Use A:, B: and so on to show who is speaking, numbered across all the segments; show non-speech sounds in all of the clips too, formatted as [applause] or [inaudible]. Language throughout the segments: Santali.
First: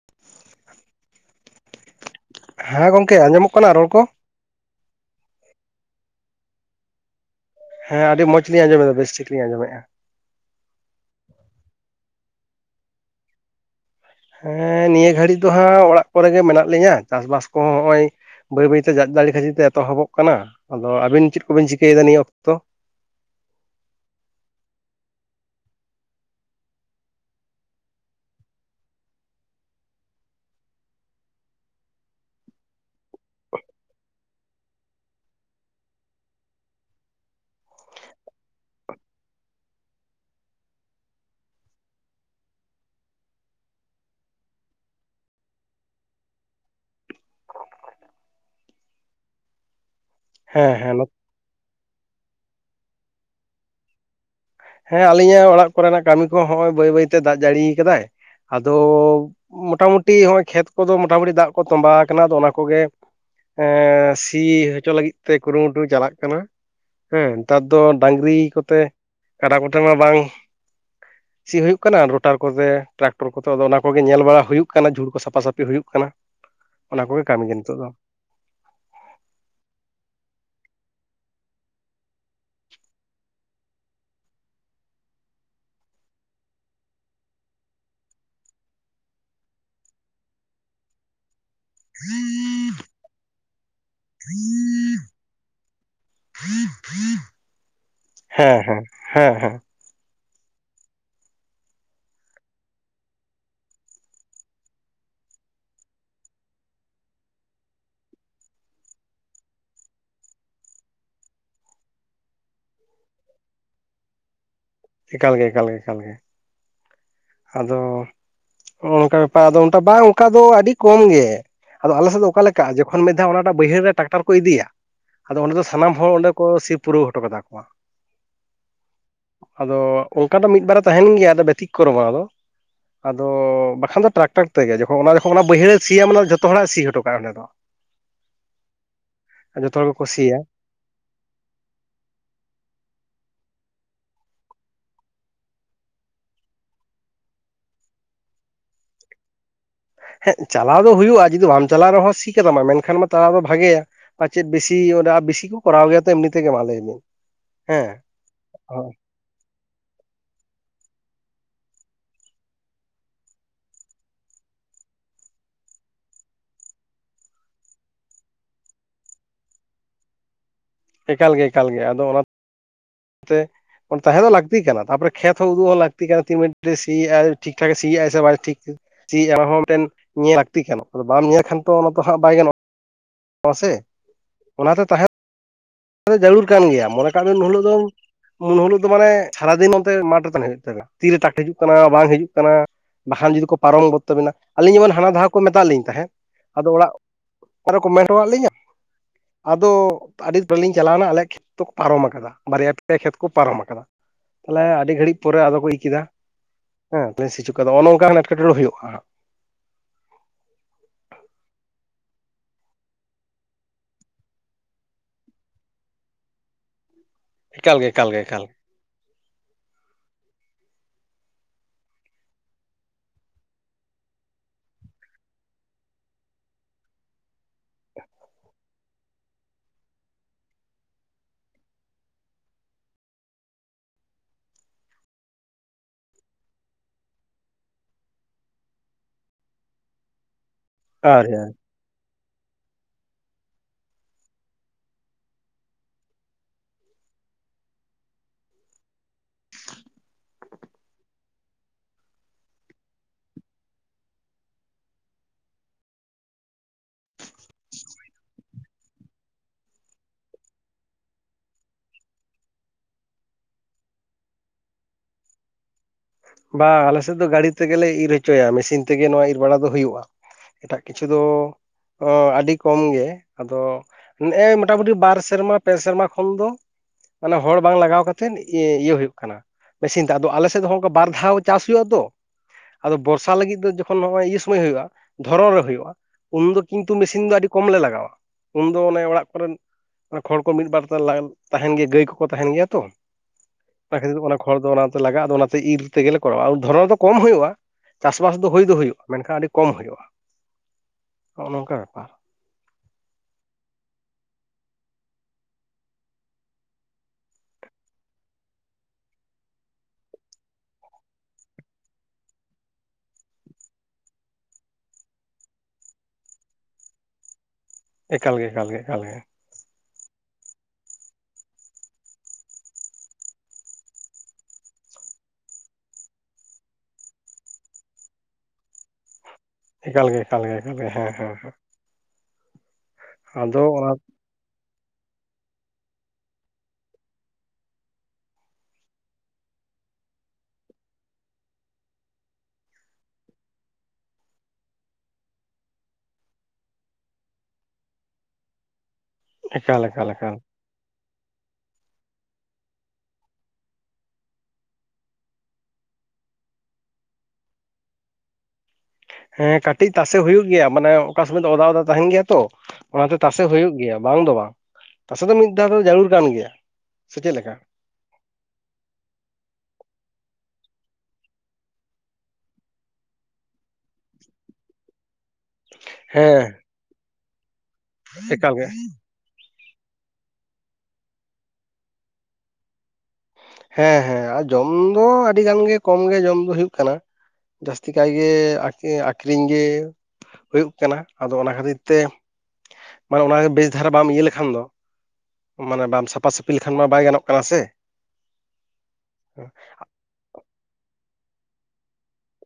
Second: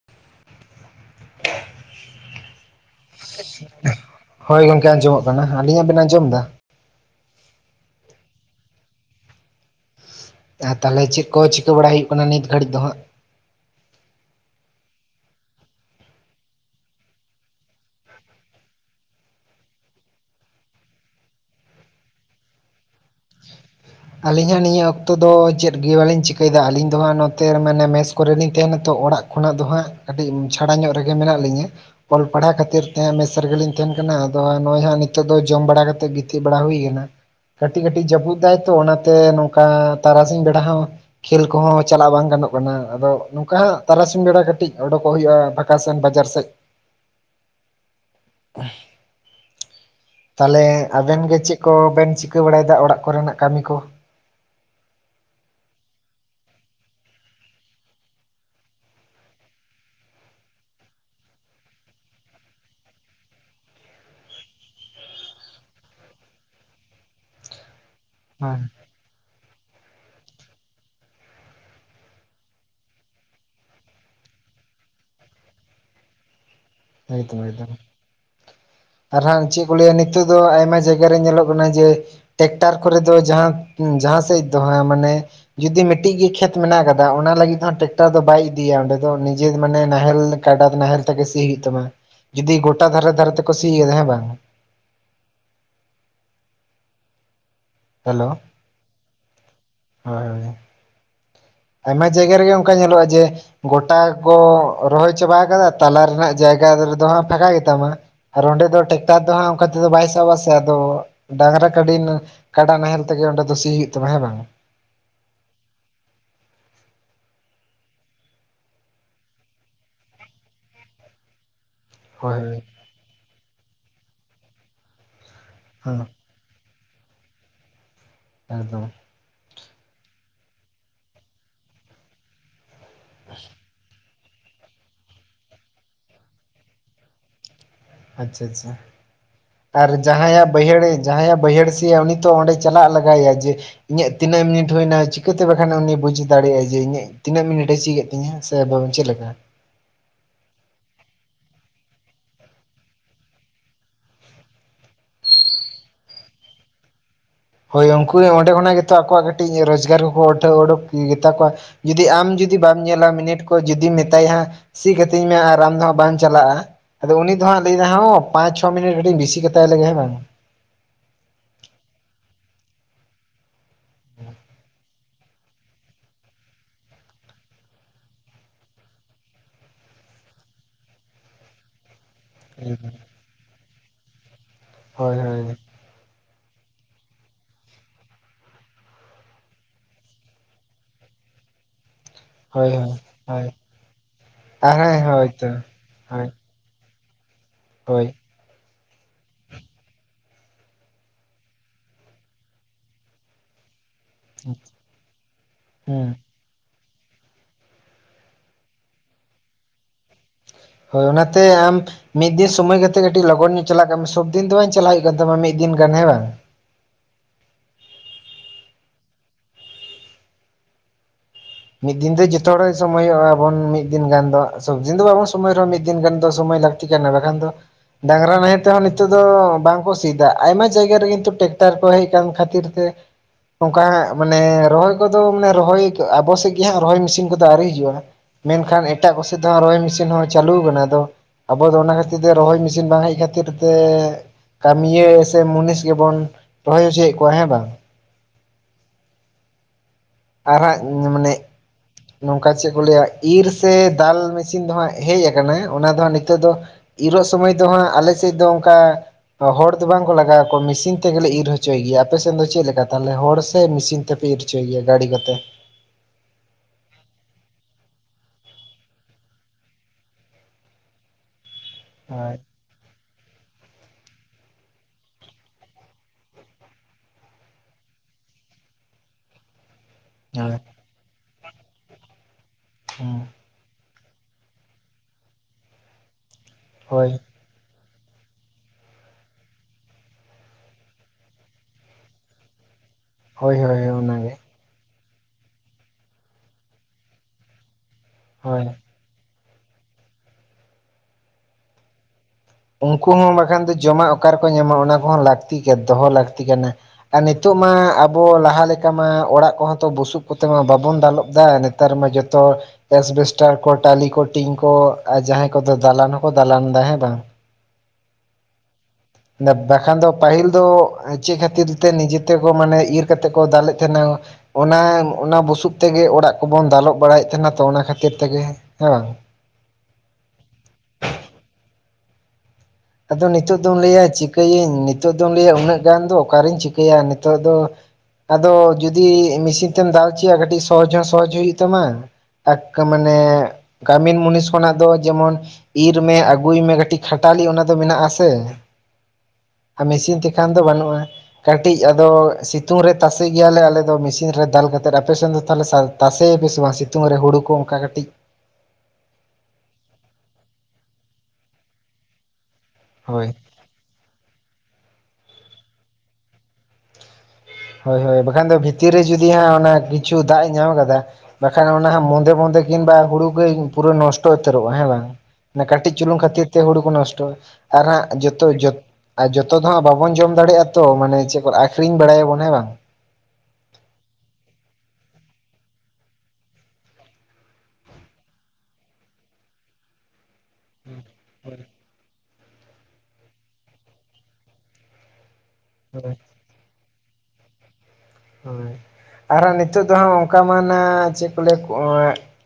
A: [inaudible] ᱦᱮᱸ ᱜᱚᱝᱠᱮ ᱟᱸᱡᱚᱢᱚᱜ ᱠᱟᱱᱟ ᱨᱚᱲ ᱠᱚ?
B: ᱦᱳᱭ ᱜᱚᱢᱠᱮ ᱟᱸᱡᱚᱢᱚᱜ ᱠᱟᱱᱟ, ᱟᱹᱞᱤᱧᱟᱜ ᱵᱮᱱ ᱟᱸᱡᱚᱢ ᱫᱟ?
A: ᱦᱮᱸ ᱟᱹᱰᱤ ᱢᱚᱸᱡᱽ ᱞᱤᱧ ᱟᱸᱡᱚᱢᱮᱫᱟ ᱵᱮᱥ ᱴᱷᱤᱠ ᱞᱤᱧ ᱟᱸᱡᱚᱢᱮᱫᱼᱟ᱾
B: ᱟᱨ ᱛᱟᱦᱚᱞᱮ ᱪᱮᱫ ᱠᱚ ᱪᱤᱠᱟᱹ ᱵᱟᱲᱟᱭ ᱦᱩᱭᱩᱜ ᱠᱟᱱᱟ ᱱᱤᱛ ᱜᱷᱟᱹᱲᱤᱡ ᱫᱚ ᱦᱟᱸᱜ?
A: ᱦᱮᱸ ᱱᱤᱭᱟᱹ ᱜᱷᱟᱹᱲᱤᱡ ᱫᱚ ᱦᱟᱸᱜ ᱚᱲᱟᱜ ᱠᱚᱨᱮ ᱜᱮ ᱢᱮᱱᱟᱜ ᱞᱤᱧᱟᱹ ᱪᱟᱥᱵᱟᱥ ᱠᱚᱦᱚᱸ ᱦᱚᱜᱼᱚᱭ ᱵᱟᱹᱭ ᱵᱟᱹᱭ ᱛᱮ ᱡᱟᱜ ᱡᱟᱲᱤ ᱠᱷᱟᱹᱛᱤᱨ ᱛᱮ ᱮᱛᱚᱦᱚᱵᱚᱜ ᱠᱟᱱᱟ᱾ ᱟᱫᱚ ᱟᱹᱵᱤᱱ ᱪᱮᱫ ᱠᱚᱵᱤᱱ ᱪᱤᱠᱟᱹᱭ ᱫᱟ ᱱᱤᱭᱟᱹ ᱚᱠᱛᱚ?
B: ᱟᱹᱞᱤᱧ ᱦᱟᱸᱜ ᱱᱤᱭᱟᱹ ᱚᱠᱛᱚ ᱫᱚ ᱪᱮᱫ ᱜᱮ ᱵᱟᱞᱤᱧ ᱪᱤᱠᱟᱹᱭ ᱫᱟ, ᱟᱹᱞᱤᱧ ᱫᱚ ᱦᱟᱸᱜ ᱱᱚᱛᱮ ᱢᱟᱱᱮ ᱢᱮᱥ ᱠᱚᱨᱮ ᱞᱤᱧ ᱛᱟᱦᱮᱱᱟ ᱛᱚ᱾ ᱚᱲᱟᱜ ᱠᱷᱚᱱᱟᱜ ᱫᱚ ᱦᱟᱸᱜ ᱠᱟᱹᱴᱤᱡ ᱪᱷᱟᱲᱟ ᱧᱚᱜ ᱨᱮᱜᱮ ᱢᱮᱱᱟᱜ ᱞᱤᱧᱟᱹ᱾ ᱚᱞ ᱯᱟᱲᱦᱟᱣ ᱠᱷᱟᱹᱛᱤᱨ ᱛᱮ ᱢᱮᱥ ᱨᱮᱜᱮ ᱞᱤᱧ ᱛᱟᱦᱮᱱ ᱠᱟᱱᱟ, ᱟᱫᱚ ᱱᱚᱜᱼᱚᱭ ᱦᱟᱜ ᱱᱤᱛᱚᱜ ᱫᱚ ᱡᱚᱢ ᱵᱟᱲᱟ ᱠᱟᱛᱮᱜ ᱜᱤᱛᱤᱡ ᱵᱟᱲᱟ ᱦᱩᱭ ᱠᱟᱱᱟ᱾ ᱠᱟᱹᱴᱤᱡ ᱠᱟᱹᱴᱤᱡ ᱡᱟᱹᱯᱩᱫ ᱫᱟᱭ ᱛᱚ ᱚᱱᱟ ᱛᱮ ᱱᱚᱝᱠᱟ ᱛᱟᱨᱟᱥᱤᱧ ᱵᱮᱲᱟ ᱦᱚᱸ ᱠᱷᱮᱞ ᱠᱚᱦᱚᱸ ᱪᱟᱞᱟᱜ ᱵᱟᱝ ᱜᱟᱱᱚᱜ ᱠᱟᱱᱟ, ᱟᱫᱚ ᱱᱚᱝᱠᱟ ᱦᱟᱸᱜ ᱛᱟᱨᱟᱥᱤᱧ ᱵᱮᱲᱟ ᱠᱟᱹᱴᱤᱡ ᱚᱰᱳᱠᱚᱜ ᱦᱩᱭᱩᱜᱼᱟ ᱵᱷᱟᱠᱟ ᱥᱮᱱ ᱵᱟᱡᱟᱨ ᱥᱮᱫ᱾ [inaudible] ᱛᱟᱦᱚᱞᱮ
A: ᱦᱮᱸ ᱦᱮᱸ
B: ᱟᱵᱮᱱ ᱜᱮ ᱪᱮᱫ ᱠᱚ ᱵᱮᱱ ᱪᱤᱠᱟᱹ ᱵᱟᱲᱟᱭᱮᱫᱟ ᱚᱲᱟᱜ ᱠᱚᱨᱮᱱᱟᱜ ᱠᱟᱹᱢᱤ ᱠᱚ?
A: ᱦᱮᱸ ᱟᱞᱤᱧᱟᱜ ᱚᱲᱟᱜ ᱠᱚᱨᱮᱱᱟᱜ ᱠᱟᱹᱢᱤ ᱠᱚ ᱦᱚᱸᱜ ᱚᱭ ᱵᱟᱹᱭ ᱵᱟᱹᱭ ᱛᱮ ᱫᱟᱜ ᱡᱟᱹᱲᱤ ᱟᱠᱟᱫᱟᱭ᱾ ᱟᱫᱚ ᱢᱚᱴᱟ ᱢᱩᱴᱤ ᱦᱚᱸᱜᱼᱚᱭ ᱠᱷᱮᱛ ᱠᱚᱫᱚ ᱢᱚᱴᱟ ᱢᱩᱴᱤ ᱫᱟᱜ ᱠᱚ ᱛᱚᱸᱵᱟᱣ ᱟᱠᱟᱱᱟ ᱟᱫᱚ ᱚᱱᱟ ᱠᱚᱜᱮ ᱥᱤ ᱦᱚᱪᱚ ᱞᱟᱹᱜᱤᱫ ᱛᱮ ᱠᱩᱨᱩ-ᱢᱩᱴᱩ ᱪᱟᱞᱟᱜ ᱠᱟᱱᱟ᱾ ᱦᱮᱸ ᱱᱮᱛᱟᱨ ᱫᱚ ᱰᱟᱝᱨᱤ
B: ᱦᱮᱸ
A: ᱠᱚᱛᱮ ᱠᱟᱰᱟ ᱠᱚᱴᱷᱮᱱ ᱢᱟ ᱵᱟᱝ
B: [inaudible]
A: ᱥᱤ ᱦᱩᱭᱩᱜ ᱠᱟᱱᱟ ᱨᱳᱴᱟᱨ ᱠᱚᱛᱮ ᱴᱨᱟᱠᱴᱚᱨ ᱠᱚᱛᱮ ᱟᱫᱚ ᱚᱱᱟ ᱠᱚᱜᱮ ᱧᱮᱞ ᱵᱟᱲᱟ ᱦᱩᱭᱩᱜ ᱠᱟᱱᱟ ᱡᱷᱩᱲ ᱠᱚ ᱥᱟᱯᱷᱟ ᱥᱟᱹᱯᱷᱤ ᱦᱩᱭᱩᱜ ᱠᱟᱱᱟ᱾ ᱚᱱᱟ ᱠᱚᱜᱮ
B: ᱮᱠᱫᱚᱢ
A: ᱠᱟᱹᱢᱤ ᱜᱮ ᱱᱤᱛᱚᱜ
B: ᱮᱠᱫᱚᱢ
A: ᱫᱚ
B: ᱟᱨ ᱦᱟᱸᱜ ᱪᱮᱫ ᱠᱚ ᱞᱟᱹᱭᱟ ᱱᱤᱛᱚᱜ ᱫᱚ ᱟᱭᱢᱟ ᱡᱟᱭᱜᱟ ᱨᱮ ᱧᱮᱞᱚᱜ ᱠᱟᱱᱟ ᱡᱮ ᱴᱮᱠᱴᱟᱨ ᱠᱚᱨᱮ ᱫᱚ ᱡᱟᱦᱟᱸ, ᱡᱟᱦᱟᱸ ᱥᱮᱫ [unintelligible] ᱢᱟᱱᱮ ᱡᱩᱫᱤ ᱢᱤᱫᱴᱤᱡ ᱜᱮ ᱠᱷᱮᱛ ᱢᱮᱱᱟᱜ ᱟᱠᱟᱫᱟ ᱚᱱᱟ ᱞᱟᱹᱜᱤᱫ ᱫᱚ ᱦᱟᱸᱜ ᱴᱨᱟᱠᱴᱟᱨ ᱫᱚ ᱵᱟᱭ ᱤᱫᱤᱭᱟ ᱚᱸᱰᱮ ᱫᱚ ᱱᱤᱡᱮᱨ ᱢᱟᱱᱮ ᱱᱟᱦᱮᱞ ᱠᱟᱰᱟ ᱱᱟᱦᱮᱞ ᱛᱮᱜᱮ ᱥᱤ ᱦᱩᱭᱩᱜ ᱛᱟᱢᱟ, ᱡᱩᱫᱤ ᱜᱚᱴᱟ ᱫᱷᱟᱨᱮ ᱫᱷᱟᱨᱮ ᱛᱮᱠᱚ ᱥᱤᱭ ᱠᱟᱫᱟᱢ ᱦᱮᱸ ᱵᱟᱝ᱾
A: [unintelligible]
B: ᱦᱮᱞᱳ
A: ᱦᱮᱸ ᱦᱮᱸ ᱦᱮᱸ ᱦᱮᱸ
B: ᱦᱳᱭ, ᱦᱳᱭ ᱟᱭᱢᱟ ᱡᱟᱭᱜᱟ ᱨᱮᱜᱮ ᱚᱱᱠᱟ ᱧᱮᱞᱚᱜᱼᱟ ᱡᱮ ᱜᱚᱴᱟ ᱠᱚ ᱨᱚᱦᱚᱭ ᱪᱟᱵᱟ ᱟᱠᱟᱫᱟ ᱛᱟᱞᱟ ᱨᱮᱱᱟᱜ ᱡᱟᱭᱜᱟ ᱨᱮᱫᱚ ᱦᱟᱸᱜ ᱯᱷᱟᱸᱠᱟ ᱜᱮ ᱛᱟᱢᱟ᱾ ᱟᱨ ᱚᱸᱰᱮ ᱫᱚ ᱴᱨᱟᱠᱴᱟᱨ ᱫᱚ ᱦᱟᱸᱜ ᱚᱱᱠᱟ ᱛᱮᱫᱚ ᱵᱟᱭ ᱥᱟᱵᱟ ᱥᱮ ᱟᱫᱚ ᱰᱟᱝᱨᱟ ᱠᱟᱹᱰᱤ ᱠᱟᱰᱟ ᱱᱟᱦᱮᱞ ᱛᱮᱜᱮ ᱚᱸᱰᱮ ᱫᱚ ᱥᱤ ᱦᱩᱭᱩᱜ ᱛᱟᱢᱟ ᱦᱮᱸ ᱵᱟᱝ?
A: ᱮᱠᱟᱞ ᱜᱮ, ᱮᱠᱟᱞ ᱜᱮ, ᱮᱠᱟᱞ ᱜᱮ ᱟᱫᱚ ᱱᱚᱜ ᱱᱚᱝᱠᱟ ᱵᱮᱯᱟᱨ ᱟᱫᱚ ᱚᱱᱛᱮ ᱵᱟᱝ ᱚᱱᱠᱟ ᱫᱚ ᱟᱹᱰᱤ ᱠᱚᱢ ᱜᱮ᱾ ᱟᱫᱚ ᱟᱞᱮ ᱥᱮᱫ ᱫᱚ
B: ᱦᱳᱭ
A: ᱚᱠᱟ ᱞᱮᱠᱟ ᱡᱚᱠᱷᱚᱱ ᱢᱤᱫ ᱫᱷᱟᱣ ᱚᱱᱟᱴᱟᱜ ᱵᱟᱹᱭᱦᱟᱹᱲ ᱨᱮ ᱴᱨᱟᱠᱴᱟᱨ ᱠᱚ ᱤᱫᱤᱭᱟ ᱟᱫᱚ ᱚᱸᱰᱮ ᱫᱚ ᱥᱟᱱᱟᱢ
B: ᱦᱳᱭ ᱦᱮᱸ
A: ᱦᱚᱲ ᱚᱸᱰᱮ ᱠᱚ ᱥᱤ ᱯᱩᱨᱟᱹᱣ ᱦᱚᱴᱚ ᱠᱟᱛᱟ ᱠᱚᱣᱟ᱾
B: ᱮᱠᱫᱚᱢ
A: ᱟᱫᱚ ᱚᱝᱠᱟ ᱫᱚ ᱢᱤᱫ ᱵᱟᱨᱭᱟ ᱛᱟᱦᱮᱸᱱ ᱜᱮᱭᱟ ᱟᱫᱚ ᱵᱮᱛᱤᱠᱨᱚᱢᱚᱜ-ᱟ ᱚᱱᱟᱫᱚ᱾ ᱟᱫᱚᱻ ᱵᱟᱠᱷᱟᱱ ᱫᱚ ᱴᱨᱟᱠᱴᱟᱨ ᱛᱮᱜᱮ ᱡᱚᱠᱷᱚᱱ ᱚᱱᱟ ᱡᱚᱠᱷᱚᱱ ᱚᱱᱟ ᱵᱟᱹᱭᱦᱟᱹᱲᱮ ᱥᱤᱭᱟᱢ ᱢᱟᱱᱮ ᱡᱷᱚᱛᱚ ᱦᱚᱲᱟᱜ ᱥᱤ ᱦᱚᱴᱚ ᱠᱟᱜᱼᱟ ᱚᱸᱰᱮ ᱫᱚ᱾
B: ᱟᱪᱪᱷᱟ ᱟᱪᱪᱷᱟ
A: ᱡᱚᱛᱚ ᱦᱚᱲ
B: ᱟᱨ
A: ᱜᱮᱠᱚ ᱥᱤᱭᱟ
B: ᱡᱟᱦᱟᱸᱭᱟᱜ ᱵᱟᱹᱭᱦᱟᱹᱲᱮ ᱡᱟᱦᱟᱸᱭᱟᱜ ᱵᱟᱹᱭᱦᱟᱹᱲ ᱥᱤᱜᱼᱟ ᱩᱱᱤ ᱛᱚ ᱚᱸᱰᱮ ᱪᱟᱞᱟᱜ ᱞᱮᱟᱜᱟᱭᱟ ᱡᱮ ᱤᱧᱟᱹᱜ ᱛᱤᱱᱟᱹᱜ ᱢᱤᱱᱤᱴ ᱦᱩᱭᱱᱟ ᱪᱤᱠᱟᱹᱛᱮ ᱵᱟᱠᱷᱟᱱᱮ ᱩᱱᱤ ᱵᱩᱡᱽ ᱫᱟᱲᱮᱭᱟᱜᱟᱭ ᱡᱮ ᱤᱧᱟᱹᱜ ᱛᱤᱱᱟᱹᱜ ᱢᱤᱱᱤᱴᱮ ᱥᱤ ᱠᱮᱫ ᱛᱤᱧᱟ ᱥᱮ [unintelligible] ᱪᱮᱫ ᱞᱮᱠᱟ?
A: ᱦᱮᱸ ᱪᱟᱞᱟᱣ ᱫᱚ ᱦᱩᱭᱩᱜᱼᱟ ᱡᱩᱫᱤ ᱵᱟᱢ ᱪᱟᱞᱟᱣ ᱨᱮᱦᱚᱸ ᱥᱤ ᱠᱟᱛᱟᱢᱟᱭ ᱢᱮᱱᱠᱷᱟᱱ ᱢᱟ ᱛᱟᱞᱟᱣ ᱫᱚ ᱵᱷᱟᱜᱤᱭᱟ᱾ ᱯᱟᱪᱮᱫ ᱵᱮᱥᱤ ᱵᱤᱥᱤ ᱠᱚ ᱠᱚᱨᱟᱣ ᱜᱮᱭᱟ ᱛᱚ ᱮᱢᱱᱤ ᱛᱮᱜᱮ ᱢᱟ ᱞᱟᱹᱭ ᱵᱤᱱ
B: ᱦᱳᱭ
A: ᱦᱮᱸ᱾
B: ᱩᱱᱠᱩ ᱚᱸᱰᱮ ᱠᱷᱚᱱᱟᱜ ᱜᱮᱛᱚ ᱟᱠᱚᱣᱟᱜ ᱠᱟᱹᱴᱤᱡ ᱨᱚᱡᱽᱜᱟᱨ ᱦᱚᱸᱠᱚ ᱩᱴᱷᱟᱹᱣ ᱩᱰᱳᱠ ᱜᱮᱛᱟ ᱠᱚᱣᱟ᱾ ᱡᱩᱫᱤ ᱟᱢ ᱡᱩᱫᱤ ᱵᱟᱢ ᱧᱮᱞᱟ ᱢᱤᱱᱤᱴ ᱠᱚ ᱡᱩᱫᱤᱢ ᱢᱮᱛᱟᱭᱟ ᱦᱟᱸᱜ ᱥᱤ ᱠᱟᱛᱤᱧ ᱢᱮ ᱟᱨ ᱟᱢ ᱫᱚ ᱦᱟᱸᱜ ᱵᱟᱝ ᱪᱟᱞᱟᱜᱼᱟ ᱟᱫᱚ ᱩᱱᱤ ᱫᱚ ᱦᱟᱸᱜ ᱞᱟᱹᱭᱫᱟ ᱦᱚᱸ ᱯᱟᱸᱪ ᱪᱷᱚ ᱢᱤᱱᱤ ᱠᱟᱹᱴᱤᱡ ᱤᱧ ᱵᱤᱥᱤ ᱠᱟᱛᱟᱭ ᱞᱮᱜᱮ ᱦᱮᱸ ᱵᱟᱝ᱾
A: ᱮᱠᱟᱞ ᱜᱮ ᱮᱠᱟᱞ ᱜᱮ ᱟᱫᱚ ᱚᱱᱟ ᱛᱮ ᱛᱟᱦᱮᱸ ᱫᱚ ᱞᱟᱹᱠᱛᱤ ᱠᱟᱱᱟ ᱛᱟᱯᱚᱨᱮ ᱠᱷᱮᱛ ᱦᱚᱸ ᱩᱫᱩᱜ ᱦᱚᱸ ᱞᱟᱠᱛᱤ ᱠᱟᱱᱟ ᱛᱤᱱ ᱢᱤᱱ ᱥᱤᱭᱮᱜ-ᱟᱭ ᱴᱷᱤᱠ ᱴᱷᱟᱠᱮ ᱥᱤᱭᱮᱜ-ᱟᱭ ᱥᱮ ᱵᱟᱭ ᱴᱷᱤᱠ ᱥᱤᱭᱮᱜᱼᱟᱭ ᱚᱱᱟ ᱦᱚᱸ ᱢᱤᱫᱴᱮᱱ ᱧᱮᱞ ᱞᱟᱹᱠᱛᱤ ᱠᱟᱱᱟ ᱵᱟᱢ ᱧᱮᱞ ᱠᱷᱟᱱᱛᱚ ᱚᱱᱟ ᱛᱚ ᱦᱟᱸᱜ ᱵᱟᱭ ᱜᱟᱱᱚᱜᱼᱟ᱾
B: [unintelligible]
A: ᱥᱮ ᱚᱱᱟᱛᱮ ᱛᱟᱦᱮᱸ
B: ᱦᱳᱭ ᱦᱳᱭ
A: ᱫᱚ ᱡᱟᱹᱨᱩᱲ ᱠᱟᱱ ᱜᱮᱭᱟ ᱢᱚᱱᱮ ᱠᱟᱜ ᱢᱮ ᱩᱱ ᱦᱤᱞᱳᱜ ᱫᱚ ᱩᱱ ᱦᱤᱞᱳᱜ ᱫᱚ ᱢᱟᱱᱮ ᱥᱟᱨᱟᱫᱤᱱ ᱚᱱᱛᱮ ᱢᱟᱴ ᱨᱮ ᱛᱟᱦᱮᱸᱱ ᱦᱩᱭᱩᱜ ᱛᱟᱵᱤᱱᱟ ᱛᱤᱨᱮ ᱴᱟᱠᱴᱟᱨ ᱦᱤᱡᱩᱜ ᱠᱟᱱᱟ ᱵᱟᱝ ᱦᱤᱡᱩᱜ ᱠᱟᱱᱟ
B: ᱦᱳᱭ
A: ᱵᱟᱠᱷᱟᱱ
B: ᱦᱳᱭ
A: ᱡᱩᱫᱤ ᱠᱚ ᱯᱟᱨᱚᱢ ᱜᱚᱫ ᱛᱟᱹᱵᱤᱱᱟ ᱟᱹᱞᱤᱧ
B: ᱦᱳᱭ
A: ᱡᱮᱢᱚᱱ
B: ᱦᱮᱸ
A: ᱦᱟᱱᱟ ᱫᱷᱟᱣ
B: ᱦᱳᱭ
A: ᱠᱚ
B: ᱛᱚ
A: ᱢᱮᱛᱟᱜ ᱞᱤᱧ ᱛᱟᱦᱮᱸᱫ
B: ᱦᱳᱭ
A: ᱟᱫᱚ ᱚᱲᱟᱜ ᱨᱮᱠᱚ ᱢᱮᱱ
B: ᱦᱳᱭ
A: ᱦᱚᱴᱚᱣᱟᱜ ᱞᱤᱧᱟᱹ ᱟᱫᱚ ᱟᱹᱰᱤ ᱯᱚᱨᱮᱞᱤᱧ ᱪᱟᱞᱟᱣᱱᱟ ᱟᱞᱮᱭᱟᱜ ᱠᱷᱮᱛ ᱠᱚ ᱯᱟᱨᱚᱢ ᱠᱟᱫᱟ ᱵᱟᱨᱭᱟ ᱯᱮᱭᱟ ᱠᱷᱮᱛ ᱠᱚ ᱯᱟᱨᱚᱢ ᱟᱠᱟᱫᱟ᱾ ᱛᱟᱦᱚᱞᱮ ᱟᱹᱰᱤ ᱜᱷᱟᱹᱲᱤᱡ ᱯᱚᱨᱮ ᱟᱫᱚ ᱠᱚ ᱤᱧ ᱠᱮᱫᱟ᱾
B: ᱦᱩᱸ
A: ᱦᱮᱸ ᱥᱤ ᱪᱩ ᱠᱮᱫᱟ ᱚᱱᱮ ᱚᱱᱠᱟᱱ ᱮᱴᱠᱮᱴᱚᱬᱮ ᱦᱩᱭᱩᱜᱼᱟ ᱦᱟᱸᱜ᱾
B: ᱦᱳᱭ ᱚᱱᱟᱛᱮ ᱟᱢ ᱢᱤᱫ ᱫᱤᱱ ᱥᱚᱢᱚᱭ ᱠᱟᱛᱮᱜ ᱠᱟᱹᱴᱤᱡ ᱞᱚᱜᱚᱱ ᱧᱚᱜ ᱪᱟᱞᱟᱜ ᱠᱟᱢᱮ ᱥᱚᱵᱽᱫᱤᱱ ᱫᱚ ᱵᱟᱝ ᱪᱟᱞᱟᱜ ᱦᱩᱭᱩᱜ ᱠᱟᱱ ᱛᱟᱢᱟ ᱢᱤᱫ ᱫᱤᱱ ᱜᱟᱱ ᱦᱮᱸ ᱵᱟᱝ?
A: ᱮᱠᱟᱞ ᱜᱮ ᱮᱠᱟᱞ ᱜᱮ ᱮᱠᱟᱞ ᱜᱮ
B: ᱢᱤᱫ ᱫᱤᱱ ᱫᱚ ᱡᱚᱛᱚ ᱦᱚᱲᱮ ᱥᱚᱢᱳᱭᱚᱜ ᱟᱵᱚᱱ ᱢᱤᱫ ᱫᱤᱱ ᱜᱟᱱ ᱫᱚ ᱥᱚᱵ ᱫᱤᱱ ᱫᱚ ᱵᱟᱵᱚᱱ ᱥᱚᱢᱚᱭ ᱨᱮᱦᱚᱸ ᱢᱤᱫ ᱫᱤᱱ ᱜᱟᱱ ᱫᱚ ᱥᱚᱢᱳᱚᱭ ᱞᱟ ᱛᱤ ᱠᱟᱱᱟ ᱵᱟᱠᱷᱟᱱ ᱫᱚ ᱰᱟᱝᱨᱟ ᱱᱟᱦᱮᱞ ᱛᱮᱦᱚᱸ ᱱᱤᱛᱚᱜ ᱫᱚ ᱵᱟᱝ ᱠᱚ ᱥᱤᱭᱫᱟ ᱟᱭᱢᱟ ᱡᱟᱭᱜᱟ ᱨᱮ ᱠᱤᱱᱛᱩ ᱴᱮᱠᱴᱟᱨ ᱠᱚ ᱦᱮᱡ ᱠᱟᱱ ᱠᱷᱟᱹᱛᱤᱨ ᱛᱮ ᱚᱱᱠᱟ ᱦᱟᱜ ᱢᱟᱱᱮ ᱨᱚᱦᱚᱭ ᱠᱚᱫᱚ ᱢᱟᱱᱮ ᱨᱚᱦᱚᱭ ᱠᱚ ᱟᱯ ᱟᱵᱚ ᱥᱮᱫ ᱜᱮ ᱦᱟᱸᱜ ᱨᱚᱦᱚᱭ ᱢᱮᱥᱤᱱ ᱠᱚᱫᱚ ᱟᱹᱣᱨᱤ ᱦᱤᱡᱩᱜᱼᱟ ᱢᱮᱱᱠᱷᱟᱱ ᱮᱴᱟᱜ ᱠᱚᱥᱮᱫ ᱫᱚ ᱨᱚᱦᱚᱭ ᱢᱮᱥᱤᱱ ᱦᱚᱸ ᱪᱟᱹᱞᱩ ᱠᱟᱱᱟ ᱫᱚ
A: ᱟᱹᱣᱨᱤ ᱟᱹᱣᱨᱤ
B: ᱟᱵᱚ ᱫᱚ ᱚᱱᱟ ᱠᱷᱟᱹᱛᱤᱨ ᱛᱮ ᱨᱚᱦᱚᱭ ᱢᱮᱥᱤᱱ ᱵᱟᱝ ᱦᱮᱡ ᱠᱷᱟᱹᱛᱤᱨ ᱛᱮ ᱠᱟᱹᱢᱤᱭᱟᱹ ᱥᱮ ᱢᱩᱱᱤᱥ ᱜᱮᱵᱚᱱ ᱨᱚᱦᱚᱭ ᱦᱚᱪᱚᱭᱮᱫ ᱠᱚᱣᱟ ᱦᱮᱸ ᱵᱟᱝ? ᱟᱨ ᱦᱟᱜᱸ ᱢᱟᱱᱮ ᱱᱚᱝᱠᱟ ᱪᱮᱫ ᱠᱚ ᱞᱟᱹᱭᱟ ᱤᱨ ᱥᱮ ᱫᱟᱞ ᱢᱮᱥᱤᱱ ᱫᱚ ᱦᱟᱸᱜ ᱦᱮᱡ ᱠᱟᱱᱟ ᱚᱱᱟ ᱫᱚ ᱦᱟᱸᱜ ᱱᱤᱛᱚᱜ ᱫᱚ ᱤᱨᱚᱜ ᱥᱚᱢᱚᱭ ᱫᱚ ᱦᱟᱸᱜ ᱟᱞᱮ ᱥᱮᱫ ᱫᱚ ᱚᱝᱠᱟ ᱦᱚᱲ ᱫᱚ ᱵᱟᱝᱠᱚ ᱞᱟᱜᱟᱣ ᱠᱚᱣᱟ ᱢᱮᱥᱤᱱ ᱛᱮᱜᱮᱞᱮ ᱤᱨ ᱦᱚᱪᱚᱭ ᱜᱮᱭᱟ ᱟᱯᱮᱥᱮᱱ ᱫᱚ ᱪᱮᱫ ᱞᱮᱠᱟ ᱛᱟᱦᱚᱞᱮ ᱦᱚᱲ ᱥᱮ ᱢᱮᱥᱤᱱ ᱛᱮ ᱤᱨ ᱦᱚᱪᱚᱭ ᱜᱮᱭᱟ ᱜᱟᱹᱲᱤ ᱠᱚᱛᱮ?
A: ᱵᱟᱝ ᱟᱞᱮᱥᱮᱫ ᱫᱚ ᱜᱟᱹᱲᱤ ᱛᱮᱜᱮᱞᱮ ᱤᱨ ᱦᱚᱪᱚᱭᱟ ᱢᱮᱥᱤᱱ ᱛᱮᱜᱮ ᱱᱚᱜᱼᱚᱭ ᱤᱨ ᱵᱟᱲᱟ ᱫᱚ ᱦᱩᱭᱩᱜᱼᱟ᱾ ᱮᱴᱟᱜ ᱠᱤᱪᱷᱩ ᱫᱚ ᱚ
B: ᱦᱳᱭ
A: ᱟᱹᱰᱤ ᱠᱚᱢ ᱜᱮ ᱟᱫᱚ ᱱᱮᱜᱼᱮ ᱢᱚᱴᱟᱢᱩᱴᱤ ᱵᱟᱨ ᱥᱮᱨᱢᱟ ᱯᱮ ᱥᱮᱨᱢᱟ ᱠᱷᱚᱱ ᱫᱚ ᱢᱟᱱᱮ ᱦᱚᱲ ᱵᱟᱝ ᱞᱟᱜᱟᱣ ᱠᱟᱛᱮᱫ ᱤ ᱤᱭᱟᱹ ᱦᱩᱭᱩᱜ ᱠᱟᱱᱟ ᱢᱮᱥᱤᱱ ᱟᱫᱚ ᱟᱞᱮ
B: ᱦᱳᱭ
A: ᱥᱮᱫ ᱫᱚ ᱦᱚᱸᱠᱟ ᱵᱟᱨ ᱫᱷᱟᱣ ᱪᱟᱥ ᱦᱩᱭᱩᱜ ᱟᱛᱚ ᱟᱫᱚ ᱵᱚᱨᱥᱟ ᱞᱟᱹᱜᱤᱫ ᱫᱚ ᱚᱠᱷᱚᱱ ᱱᱚᱜᱼᱚᱭ ᱤᱭᱟᱹ ᱥᱚᱢᱚᱭ ᱦᱳᱭᱳᱜᱼᱟ ᱫᱷᱚᱨᱚᱱ ᱨᱮ ᱦᱳᱭᱳᱜᱼᱟ ᱩᱱᱫᱚ ᱠᱤᱱᱛᱩ
B: ᱦᱳᱭ
A: ᱢᱮᱥᱤᱱ ᱫᱚ ᱟᱹᱰᱤ ᱠᱚᱢᱞᱮ ᱞᱟᱜᱟᱣᱟ᱾ ᱩᱱᱫᱚ ᱚᱱᱮ ᱚᱲᱟᱜ ᱠᱚᱨᱮᱱ ᱦᱚᱲ ᱠᱚ ᱢᱤᱫ ᱵᱟᱨ ᱛᱟᱦᱮᱸᱱ ᱜᱮᱭᱟ ᱜᱟᱹᱭ ᱠᱚᱠᱚ ᱛᱟᱦᱮᱸᱱ ᱜᱮᱭᱟ ᱛᱚ᱾
B: ᱦᱳᱭ ᱦᱳᱭ
A: ᱚᱱᱟ ᱠᱷᱟᱹᱛᱤᱨ ᱛᱮ
B: ᱚᱱᱟᱜᱮ
A: ᱚᱱᱮᱠ ᱦᱚᱲ ᱫᱚ ᱚᱱᱟᱛᱮ ᱞᱟᱜᱟᱜᱼᱟ ᱟᱫᱚ ᱚᱱᱟᱛᱮ ᱤᱨ ᱛᱮᱜᱮᱞᱮ ᱠᱚᱨᱟᱣᱟ ᱫᱷᱚᱨᱚᱱ ᱨᱮᱫᱚ ᱠᱚᱢ ᱦᱳᱭᱳᱜᱼᱟ᱾ ᱪᱟᱥᱵᱟᱥ ᱫᱚ ᱦᱩᱭ
B: ᱦᱳᱭ
A: ᱫᱚ ᱦᱩᱭᱩᱜᱼᱟ ᱢᱮᱱᱠᱷᱟᱱ ᱟᱹᱰᱤ ᱠᱚᱢ ᱦᱩᱭᱩᱜᱼᱟ ᱱᱚᱜᱼᱚ ᱱᱚᱝᱠᱟ ᱵᱮᱯᱟᱨ᱾
B: ᱩᱱᱠᱩ ᱦᱚᱸ ᱵᱟᱠᱷᱟᱱ ᱫᱚ ᱡᱚᱢᱟᱜ ᱚᱠᱟ ᱨᱮᱠᱚ ᱧᱟᱢᱟ ᱚᱱᱟ ᱠᱚᱦᱚᱸ ᱞᱟᱹᱠᱛᱤ ᱜᱮᱭᱟ ᱫᱚᱦᱚ ᱞᱟᱹᱠᱛᱤ ᱠᱟᱱᱟ᱾ ᱟᱨ ᱱᱤᱛᱚᱜ ᱢᱟ ᱟᱵᱚ ᱞᱟᱦᱟ ᱞᱮᱠᱟ ᱢᱟ ᱚᱲᱟᱜ ᱠᱚᱦᱚᱸ ᱛᱚ ᱵᱩᱥᱩᱵ ᱠᱚᱛᱮ ᱢᱟ ᱵᱟᱵᱚᱱ ᱫᱟᱞᱚᱵ ᱫᱟ ᱱᱤᱛ -ᱛᱟᱨ ᱢᱟ ᱡᱚᱛᱚ ᱮᱥᱵᱮᱥᱴᱟᱨ ᱠᱚ ᱴᱟᱞᱤ ᱠᱚ ᱴᱤᱝ ᱠᱚ ᱟᱨ ᱡᱟᱦᱟᱸᱭ ᱠᱚᱫᱚ ᱫᱟᱞᱟᱱ ᱦᱚᱸᱠᱚ ᱫᱟᱞᱟᱱ ᱫᱟ ᱦᱮᱸ ᱵᱟᱝ?
A: ᱮᱠᱟᱞ ᱜᱮ ᱮᱠᱟᱞ ᱜᱮ ᱮᱠᱟᱞ ᱜᱮ᱾
B: ᱵᱟᱠᱷᱟᱱ ᱫᱚ ᱯᱟᱹᱦᱤᱞ ᱫᱚ ᱪᱮᱫ ᱠᱷᱟᱹᱛᱤᱨ ᱛᱮ ᱱᱤᱡᱮ ᱛᱮᱠᱚ ᱢᱟᱱᱮ ᱤᱨ ᱠᱟᱛᱮᱫ ᱠᱚ ᱫᱟᱞᱮᱫ ᱛᱟᱦᱮᱱᱟ? ᱚᱱᱟ ᱚᱱᱟ ᱵᱩᱥᱩᱵ ᱛᱮᱜᱮ ᱚᱲᱟᱜ ᱠᱚᱵᱚᱱ ᱫᱟᱞᱚᱵ ᱵᱟᱲᱟᱭᱮᱫ ᱛᱟᱦᱮᱱᱟ ᱛᱚ ᱚᱱᱟ ᱠᱷᱟᱹᱛᱤᱨ ᱛᱮᱜᱮ᱾ ᱦᱮᱸ ᱵᱟᱝ?
A: ᱮᱠᱟᱞᱜᱮ ᱮᱠᱟᱞᱜᱮ ᱮᱠᱟᱞᱮ ᱦᱮᱸ ᱦᱮᱸ᱾
B: ᱟᱫᱚ ᱱᱤᱛᱚᱜ ᱫᱚᱢ ᱞᱟᱹᱭᱟ ᱪᱤᱠᱟᱹᱭᱟᱹᱧ ᱱᱤᱛᱚᱜ ᱫᱚᱢ ᱞᱟᱹᱭᱟ ᱩᱱᱟᱹᱜ ᱜᱟᱱ ᱫᱚ ᱚᱠᱟᱨᱤᱧ ᱪᱤᱠᱟᱹᱭᱟ ᱱᱤᱛᱚᱜ ᱫᱚ᱾ ᱟᱫᱚ ᱡᱩᱫᱤ ᱢᱮᱥᱤᱱ ᱛᱮᱢ ᱫᱟᱞ ᱦᱚᱪᱚᱭᱟ ᱠᱟᱹᱴᱤᱡ ᱥᱚᱦᱚᱡ ᱦᱚᱸ ᱥᱚᱦᱚᱡ ᱦᱩᱭᱩᱜ ᱛᱟᱢᱟ᱾ ᱮᱠ ᱢᱟᱱᱮ ᱠᱟᱹᱢᱤᱱ ᱢᱩᱱᱤᱥ ᱠᱷᱚᱱᱟᱜ ᱫᱚ ᱡᱮᱢᱚᱱ ᱤᱨ ᱢᱮ ᱟᱹᱜᱩᱭ ᱢᱮ ᱠᱟᱹᱴᱤᱡ ᱠᱷᱟᱴᱟᱞᱤ ᱚᱱᱟ ᱫᱚ ᱢᱮᱱᱟᱜ-ᱟ ᱥᱮ
A: ᱮᱠᱟᱞ ᱮᱠᱟᱞ
B: ᱢᱮᱥᱤᱱ
A: ᱮᱠᱟᱞ
B: ᱛᱮᱠᱷᱟᱱ ᱫᱚ ᱵᱟᱹᱱᱩᱜᱼᱟ᱾ ᱠᱟᱹᱴᱤᱡ ᱟᱫᱚ ᱥᱤᱛᱩᱝ ᱨᱮ ᱛᱟᱥᱮ ᱜᱮᱭᱟᱞᱮ ᱟᱞᱮ ᱫᱚ ᱢᱮᱥᱤᱱ ᱨᱮ ᱫᱟᱞ ᱠᱟᱛᱮᱫ ᱟᱯᱮᱥᱮᱱ ᱫᱚ ᱛᱟᱦᱚᱞᱮ ᱥᱟ ᱛᱟᱥᱮ ᱭᱟᱯᱮ ᱥᱮ ᱵᱟᱝ ᱥᱤᱛᱩᱝ ᱨᱮ ᱦᱩᱲᱩ ᱠᱚ ᱚᱱᱠᱟ ᱠᱟᱹᱴᱤᱡ?
A: ᱦᱮᱸ ᱠᱟᱹᱴᱤᱡ ᱛᱟᱥᱮ ᱦᱩᱭᱩᱜ ᱜᱮᱭᱟ ᱢᱟᱱᱮ ᱚᱠᱟ ᱥᱩᱢᱚᱭ ᱫᱚ ᱚᱫᱟ ᱚᱫᱟ ᱛᱟᱦᱮᱱ ᱜᱮᱭᱟ ᱛᱚ ᱚᱱᱟᱛᱮ
B: ᱦᱳᱭ
A: ᱛᱟᱥᱮ ᱦᱩᱭᱩᱜ ᱜᱮᱭᱟ᱾ ᱵᱟᱝ ᱫᱚ ᱵᱟᱝ ᱛᱟᱥᱮ ᱫᱚ ᱢᱤᱫ ᱫᱷᱟᱣ ᱫᱚ ᱡᱟᱹᱨᱩᱲ ᱠᱟᱱ ᱜᱮᱭᱟ᱾ ᱥᱮ ᱪᱮᱫ ᱞᱮᱠᱟ?
B: ᱦᱳᱭ ᱦᱳᱭ ᱵᱟᱠᱷᱟᱱ ᱫᱚ ᱵᱷᱤᱛᱤᱨ ᱨᱮ ᱡᱩᱫᱤ ᱦᱟᱸᱜ ᱚᱱᱟ ᱠᱤᱪᱷᱩ ᱫᱟᱜ ᱮ ᱧᱟᱢ ᱠᱟᱫᱟ᱾ ᱵᱟᱠᱷᱟᱱ ᱚᱱᱟ ᱢᱚᱫᱮ ᱢᱚᱫᱮ ᱠᱤᱱᱵᱟ ᱦᱩᱲᱩ ᱜᱮ ᱯᱩᱨᱟᱹ ᱱᱚᱥᱴᱚ ᱩᱛᱟᱹᱨᱚᱜᱼᱟ᱾ ᱦᱮᱸ ᱵᱟᱝ? ᱚᱱᱟ ᱠᱟᱹᱴᱤᱡ ᱪᱩᱞᱩᱝ
A: ᱦᱮᱸ
B: ᱠᱷᱟᱹᱛᱤᱨ ᱛᱮ ᱦᱩᱲᱩ ᱠᱚ ᱱᱚᱥᱴᱚᱜ ᱟᱨ ᱦᱟᱸᱜ ᱡᱚᱛᱚ
A: ᱮᱠᱟᱞ ᱜᱮ
B: ᱡᱚᱛ ᱟᱨ ᱡᱚᱛᱚ ᱫᱚᱦᱟᱸᱜ ᱵᱟᱵᱚᱱ ᱡᱚᱢ ᱫᱟᱲᱮᱭᱟᱜᱼᱟ ᱛᱚ ᱢᱟᱱᱮ ᱪᱮᱫ ᱠᱚ ᱟᱠᱷᱨᱤᱧ ᱵᱟᱲᱟᱭᱟᱵᱚᱱ ᱦᱮᱸ ᱵᱟᱝ᱾
A: ᱦᱮᱸ ᱦᱮᱸ ᱟᱨ ᱡᱚᱢ ᱫᱚ ᱟᱹᱰᱤ ᱜᱟᱱ ᱜᱮ ᱠᱚᱢ ᱜᱮ ᱡᱚᱢ ᱫᱚ ᱦᱩᱭᱩᱜ ᱠᱟᱱᱟ᱾ ᱡᱟᱹᱥᱛᱤ ᱠᱟᱭᱜ ᱜᱮ ᱟᱠᱷᱨᱤᱧ ᱜᱮ ᱦᱩᱭᱩᱜ ᱠᱟᱱᱟ ᱟᱫᱚ ᱚᱱᱟ
B: ᱦᱳᱭ
A: ᱠᱷᱟᱹᱛᱤᱨ᱾ ᱛᱮ ᱢᱟᱱᱮ ᱚᱱᱟ ᱵᱮᱥ ᱫᱷᱟᱨᱟ ᱵᱟᱢ ᱤᱭᱟᱹ ᱞᱮᱠᱷᱟᱱ ᱫᱚ ᱢᱟᱱᱮ
B: ᱦᱳᱭ
A: ᱵᱟᱢ ᱥᱟᱯᱷᱟ ᱥᱟᱯ᱾ ᱯᱤᱞᱮ ᱠᱷᱟᱱ ᱢᱟ ᱵᱟᱭ ᱜᱟᱱᱚᱜ ᱠᱟᱱᱟ ᱥᱮ᱾
B: ᱦᱸ ᱟᱨ ᱱᱤᱛᱳᱜ ᱫᱚ ᱦᱟᱸᱜ ᱚᱱᱠᱟ ᱢᱟᱱᱟ ᱪᱮᱫ ᱠᱚ ᱞᱟᱹ?